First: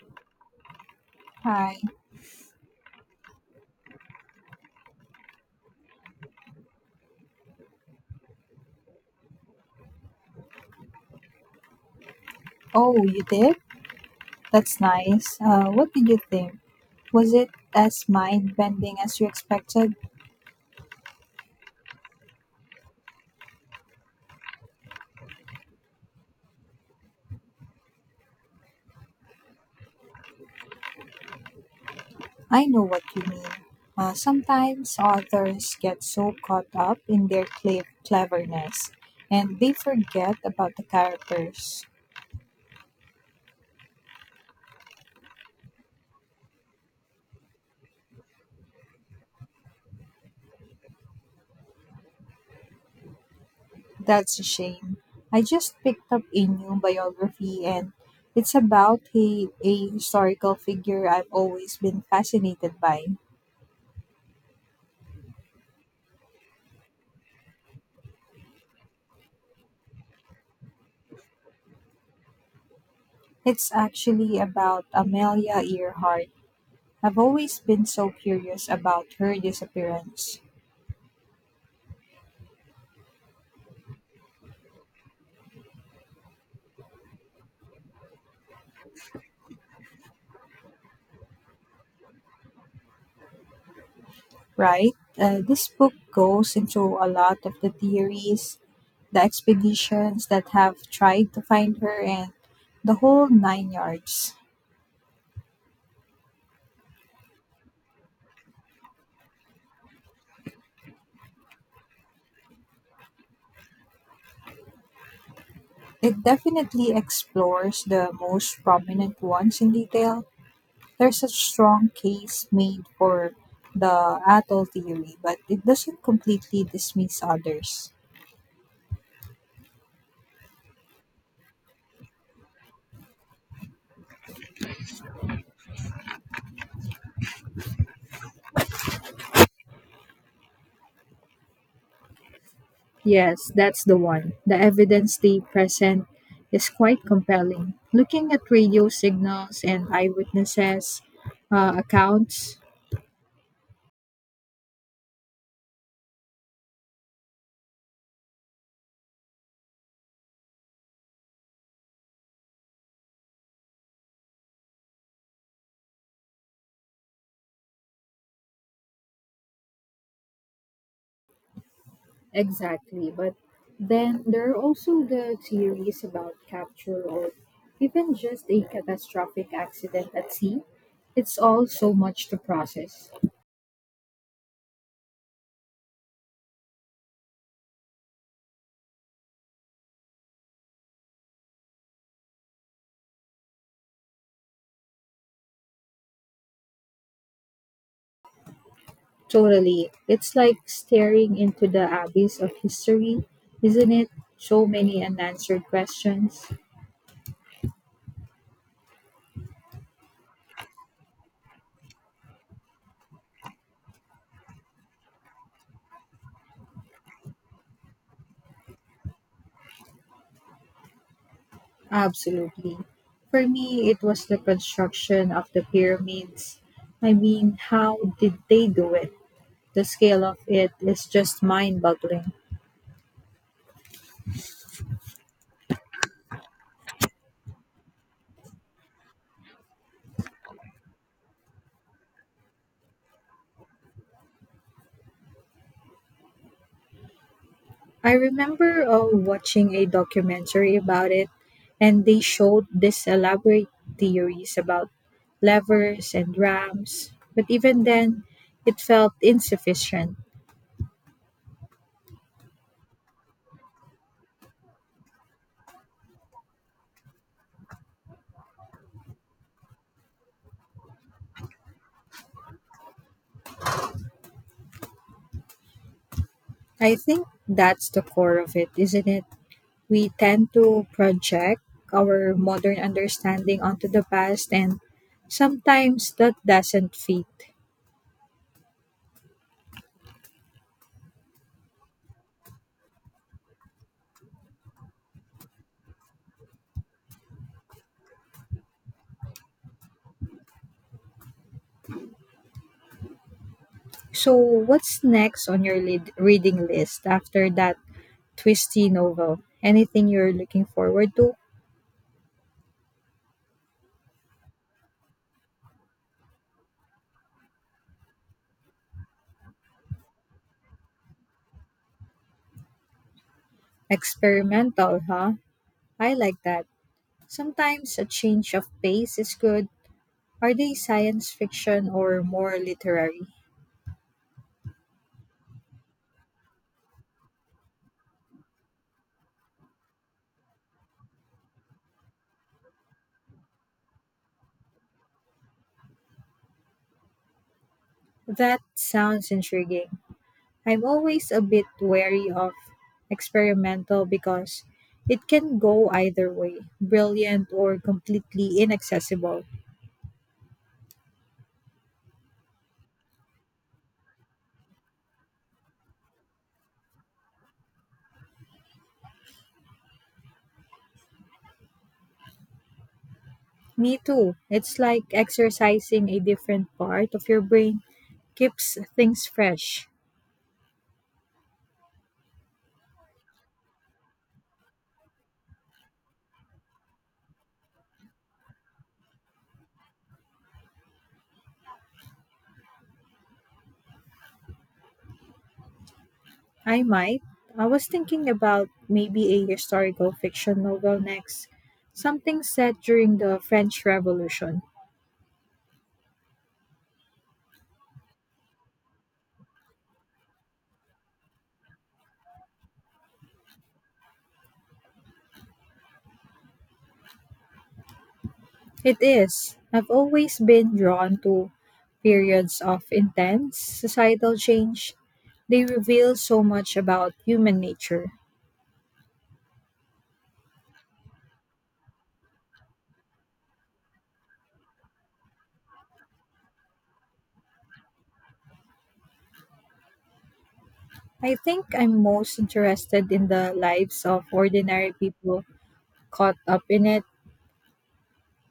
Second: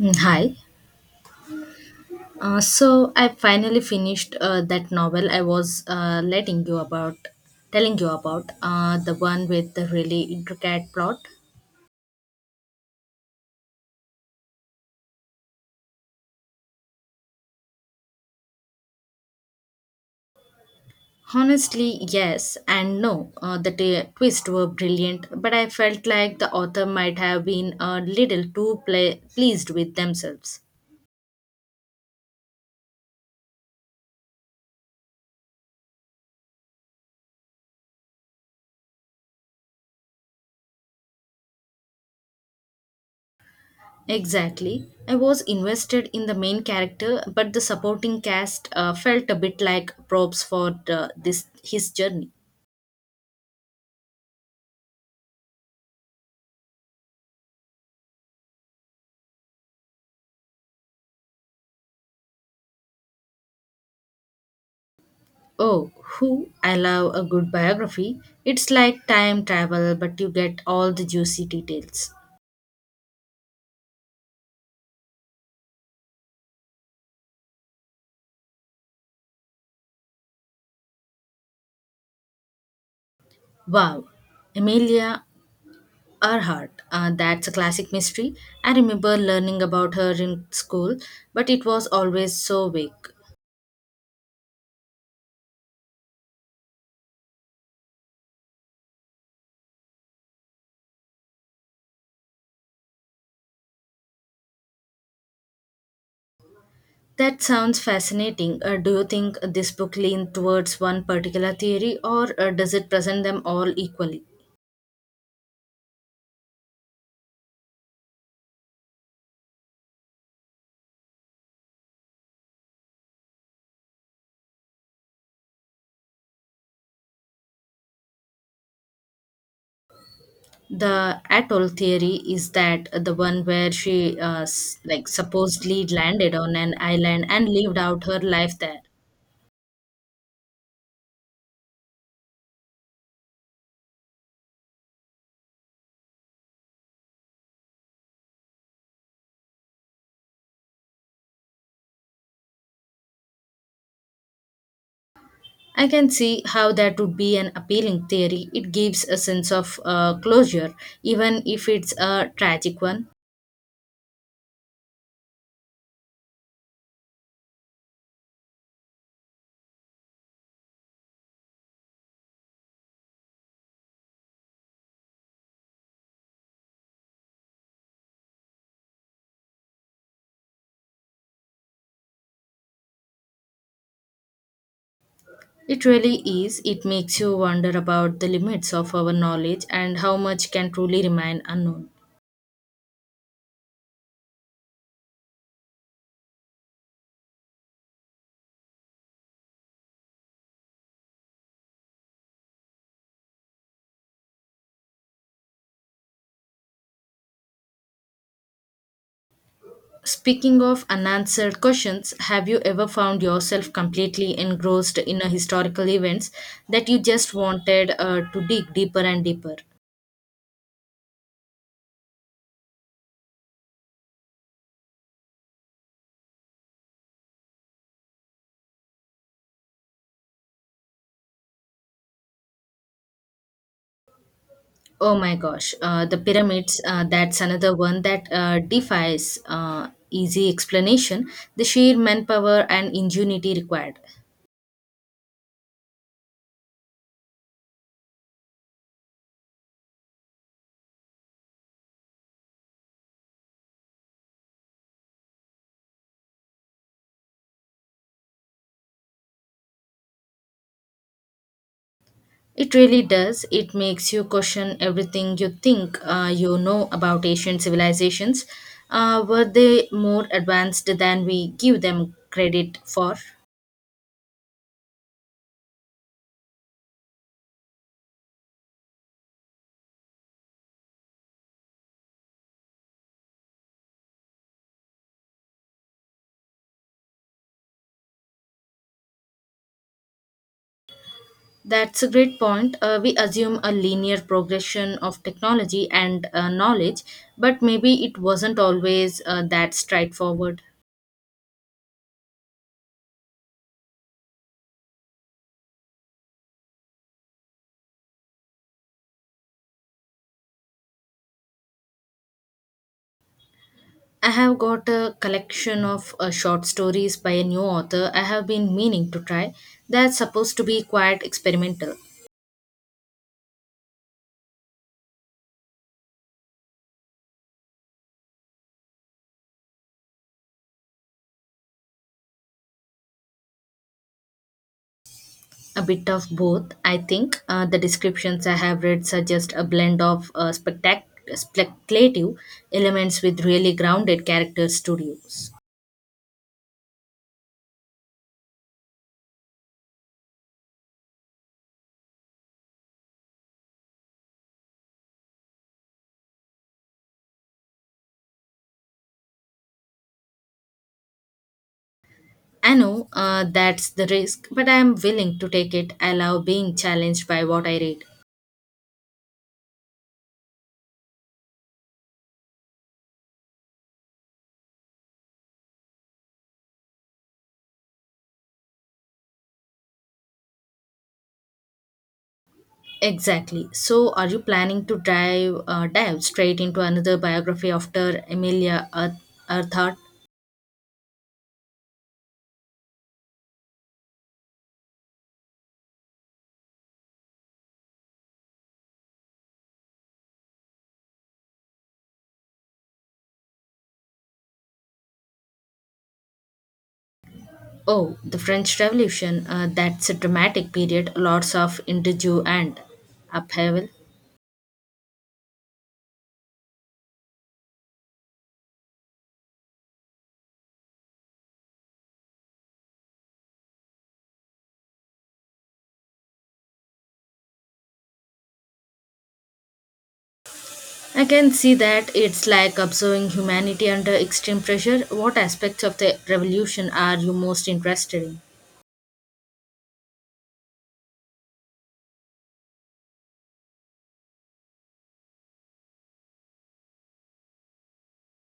Mm, hi. Hi. So I finally finished that novel I was telling you about, the one with the really intricate plot. Oh, you did? That's nice. What did you think? Was it as mind bending as you expected? Honestly, yes and no. The twists were brilliant, but I felt like the author might have been a little too pla pleased with themselves. I know what you mean. Sometimes authors get so caught up in their cleverness and they forget about the characters. Exactly. I was invested in the main character, but the supporting cast felt a bit like props for the, this his journey. That's a shame. I just picked up a new biography, and it's about a historical figure I've always been fascinated by. Oh, who? I love a good biography. It's like time travel, but you get all the juicy details. It's actually about Amelia Earhart. I've always been so curious about her disappearance, Wow, Amelia Earhart. That's a classic mystery. I remember learning about her in school, but it was always so vague. right? This book goes into a lot of the theories, the expeditions that have tried to find her, and the whole nine yards. That sounds fascinating. Do you think this book leans towards one particular theory, or does it present them all equally? It definitely explores the most prominent ones in detail. There's a strong case made for the atoll theory, but it doesn't completely dismiss others. The atoll theory, is that the one where she like supposedly landed on an island and lived out her life there? Yes, that's the one. The evidence they present is quite compelling. Looking at radio signals and eyewitnesses' accounts. I can see how that would be an appealing theory. It gives a sense of closure, even if it's a tragic one. Exactly. But then there are also the theories about capture or even just a catastrophic accident at sea. It's all so much to process. It really is. It makes you wonder about the limits of our knowledge and how much can truly remain unknown. Totally. It's like staring into the abyss of history, isn't it? So many unanswered questions. Speaking of unanswered questions, have you ever found yourself completely engrossed in a historical events that you just wanted to dig deeper and deeper? Absolutely. For me, it was the construction of the pyramids. I mean, how did they do it? The scale of it is just mind boggling. Oh my gosh, the pyramids, that's another one that defies easy explanation, the sheer manpower and ingenuity required. I remember watching a documentary about it, and they showed these elaborate theories about levers and ramps, but even then, it felt insufficient. It really does. It makes you question everything you think you know about ancient civilizations. Were they more advanced than we give them credit for? I think that's the core of it, isn't it? We tend to project our modern understanding onto the past, and sometimes that doesn't fit. That's a great point. We assume a linear progression of technology and knowledge, but maybe it wasn't always that straightforward. So, what's next on your reading list after that twisty novel? Anything you're looking forward to? I have got a collection of short stories by a new author I have been meaning to try. That's supposed to be quite experimental. Experimental, huh? I like that. Sometimes a change of pace is good. Are they science fiction or more literary? A bit of both, I think. The descriptions I have read suggest a blend of speculative elements with really grounded character studios. That sounds intriguing. I'm always a bit wary of experimental, because it can go either way, brilliant or completely inaccessible. I know that's the risk, but I am willing to take it. I love being challenged by what I read. Me too. It's like exercising a different part of your brain, keeps things fresh. Exactly. So, are you planning to dive straight into another biography after Earhart? I might. I was thinking about maybe a historical fiction novel next, something set during the French Revolution. Oh, the French Revolution. That's a dramatic period. Lots of interview and upheaval. It is. I've always been drawn to periods of intense societal change. They reveal so much about human nature. I can see that. It's like observing humanity under extreme pressure. What aspects of the revolution are you most interested in? I think I'm most interested in the lives of ordinary people caught up in it.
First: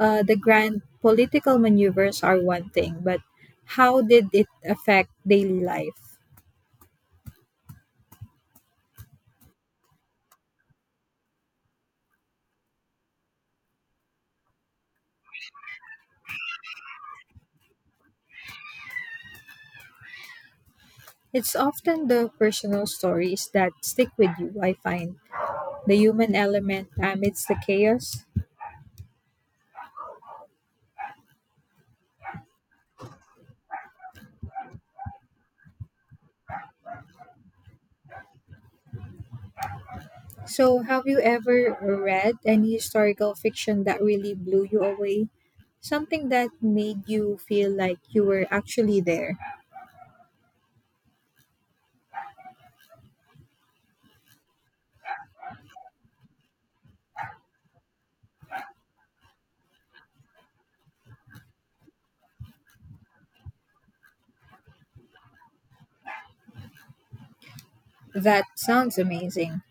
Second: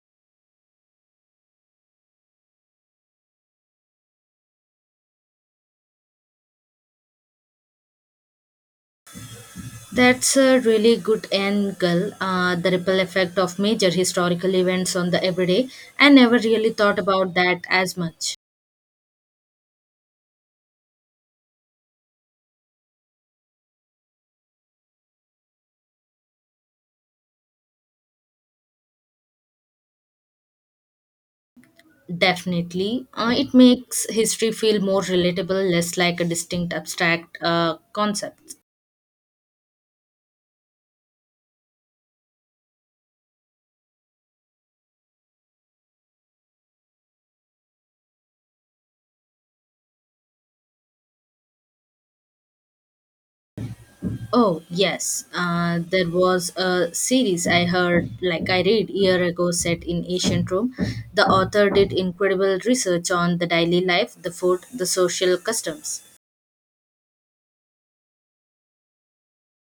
The grand political maneuvers are one thing, but how did it affect daily life? That's a really good angle. The ripple effect of major historical events on the everyday. I never really thought about that as much. It's often the personal stories that stick with you, I find. The human element amidst the chaos. Definitely. It makes history feel more relatable, less like a distinct abstract concept. So, have you ever read any historical fiction that really blew you away? Something that made you feel like you were actually there. Oh, yes. There was a series I heard, like I read year ago, set in ancient Rome. The author did incredible research on the daily life, the food, the social customs. That sounds amazing.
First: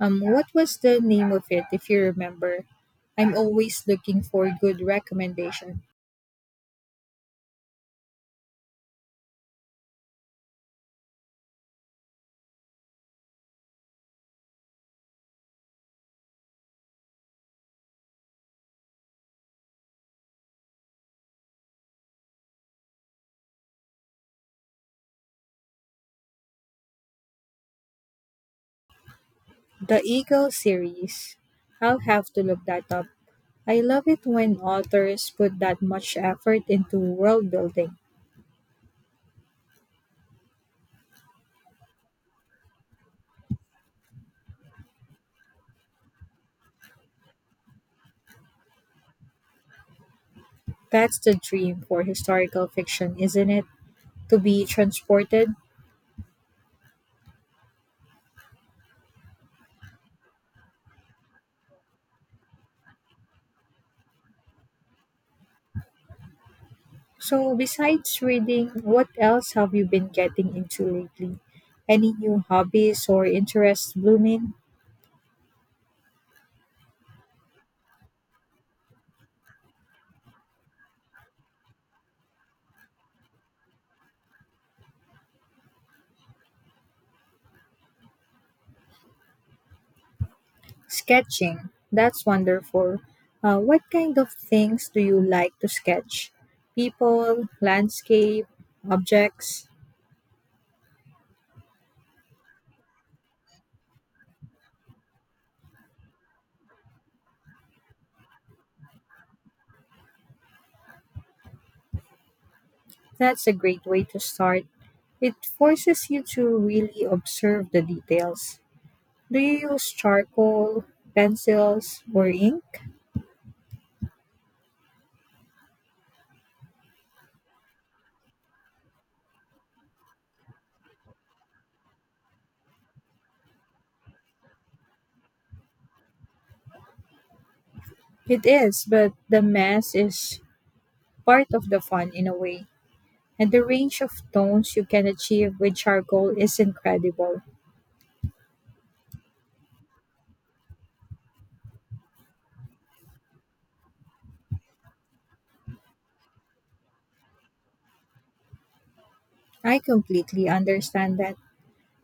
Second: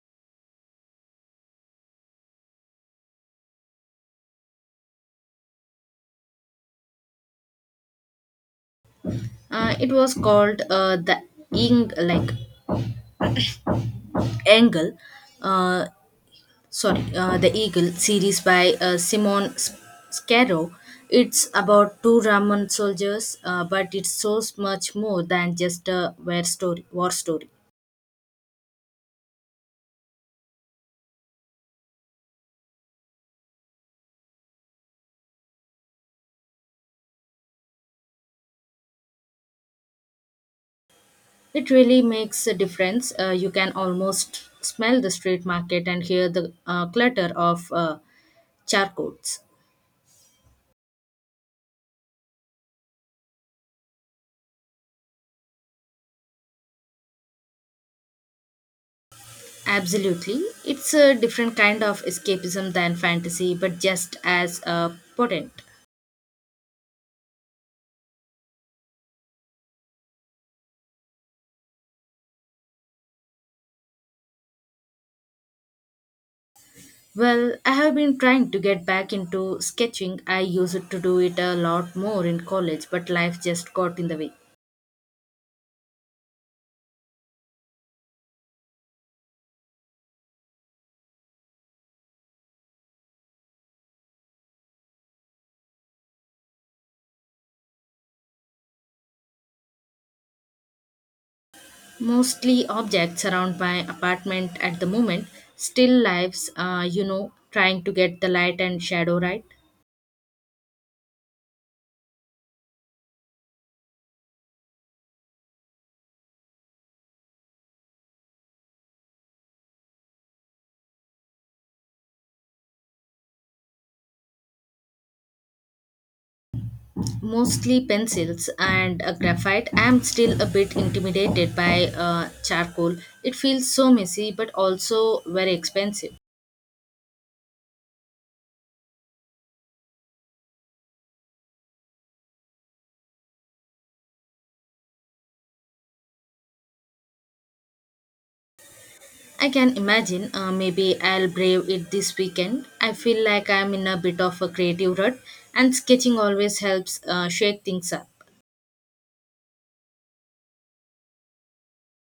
What was the name of it, if you remember? I'm always looking for good recommendation. It was called the Ing, like Angle, uh, sorry, the Eagle series by Simon Scarrow. It's about two Roman soldiers, but it's so much more than just a war story. The Eagle series. I'll have to look that up. I love it when authors put that much effort into world building. It really makes a difference. You can almost smell the street market and hear the clutter of charcoals. That's the dream for historical fiction, isn't it? To be transported. Absolutely. It's a different kind of escapism than fantasy, but just as potent. So, besides reading, what else have you been getting into lately? Any new hobbies or interests blooming? Well, I have been trying to get back into sketching. I used to do it a lot more in college, but life just got in the way. Sketching, that's wonderful. What kind of things do you like to sketch? People, landscape, objects? Mostly objects around my apartment at the moment, still lives, you know, trying to get the light and shadow right. That's a great way to start. It forces you to really observe the details. Do you use charcoal, pencils, or ink? Mostly pencils and a graphite. I'm still a bit intimidated by charcoal. It feels so messy, but also very expensive. It is, but the mess is part of the fun in a way. And the range of tones you can achieve with charcoal is incredible. I can imagine. Maybe I'll brave it this weekend. I feel like I'm in a bit of a creative rut, and sketching always helps shake things up. I completely understand that.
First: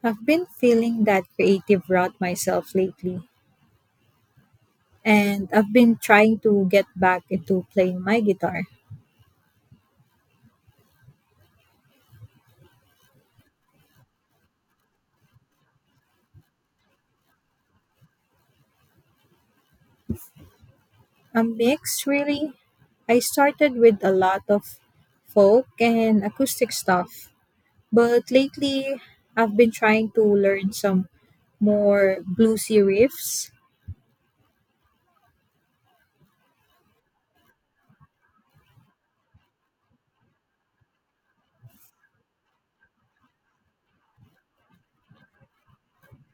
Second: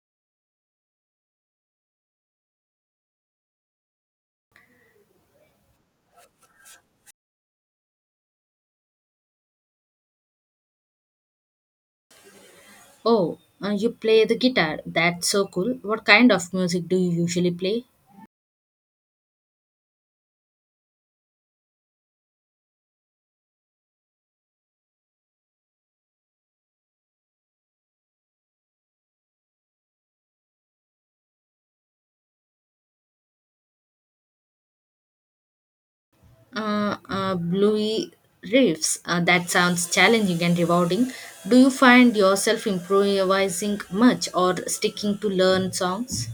I've been feeling that creative rut myself lately, and I've been trying to get back into playing my guitar. Oh, you play the guitar? That's so cool. What kind of music do you usually play? A mix, really. I started with a lot of folk and acoustic stuff, but lately I've been trying to learn some more bluesy riffs. Bluey reefs. That sounds challenging and rewarding. Do you find yourself improvising much or sticking to learn songs?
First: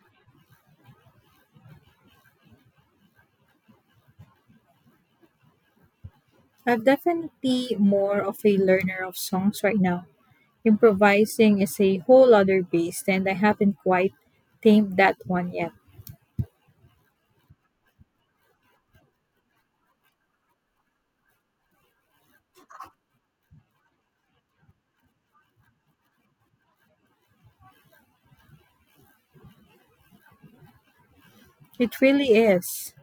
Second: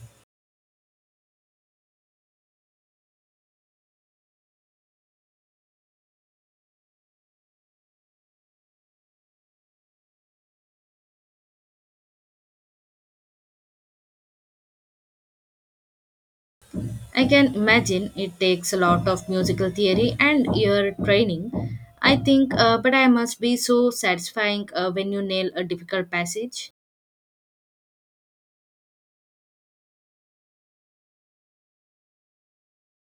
I'm definitely more of a learner of songs right now. Improvising is a whole other beast, and I haven't quite tamed that one yet. I can imagine it takes a lot of musical theory and ear training. I think, but I must be so satisfying when you nail a difficult passage. It really is.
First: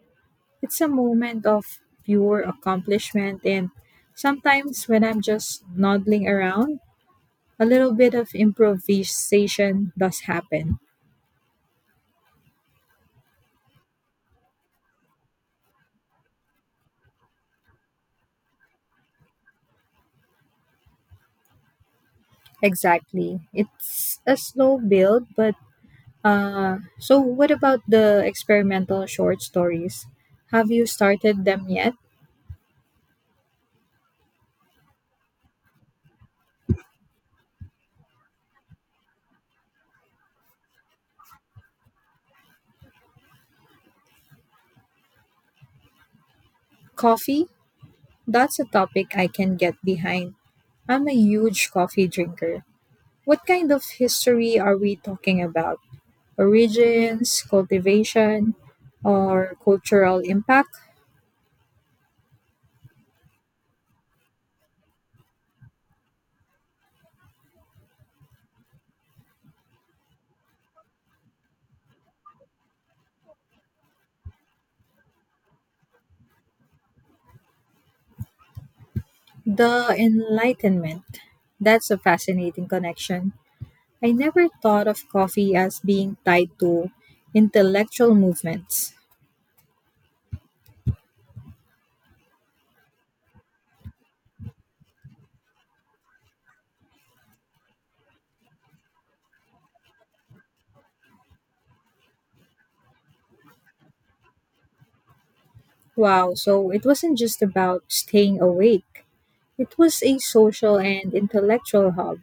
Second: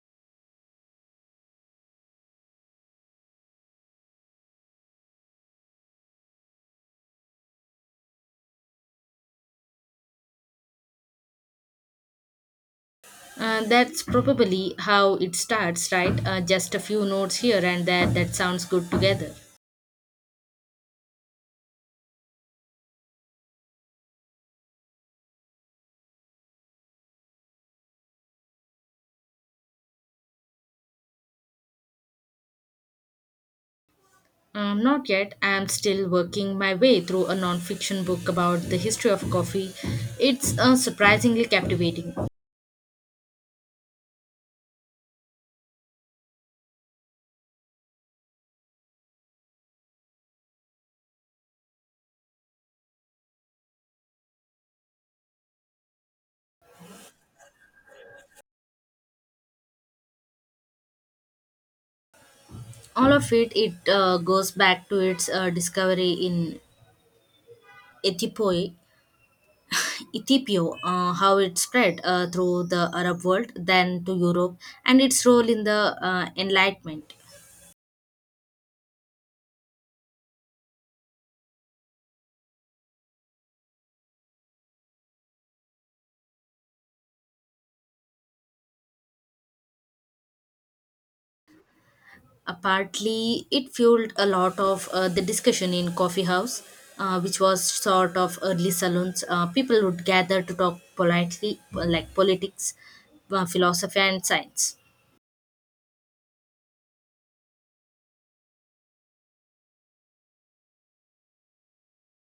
It's a moment of pure accomplishment, and sometimes when I'm just noddling around, a little bit of improvisation does happen. That's probably how it starts, right? Just a few notes here and there that sounds good together. Exactly. It's a slow build, but so what about the experimental short stories? Have you started them yet? Not yet. I'm still working my way through a non-fiction book about the history of coffee. It's surprisingly captivating. Coffee? That's a topic I can get behind. I'm a huge coffee drinker. What kind of history are we talking about? Origins, cultivation, or cultural impact? All of it. It goes back to its discovery in Ethiopia, Ethiopia, how it spread through the Arab world, then to Europe, and its role in the Enlightenment. The Enlightenment. That's a fascinating connection. I never thought of coffee as being tied to intellectual movements. Partly, it fueled a lot of the discussion in coffee house, which was sort of early salons. People would gather to talk politely, like politics, philosophy, and science. Wow, so it wasn't just about staying awake, it was a social and intellectual hub.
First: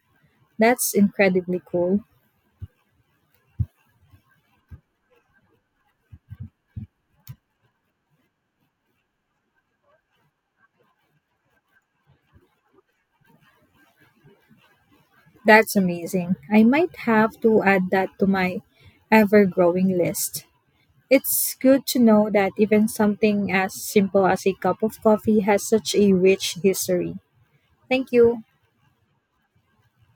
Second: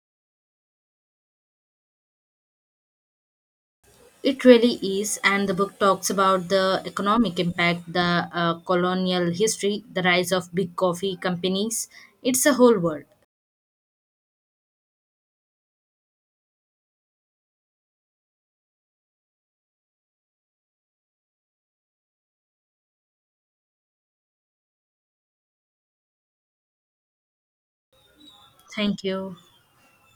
That's incredibly cool. It really is, and the book talks about the economic impact, the colonial history, the rise of big coffee companies. It's a whole world. That's amazing. I might have to add that to my ever growing list. It's good to know that even something as simple as a cup of coffee has such a rich history. Thank you. Thank you.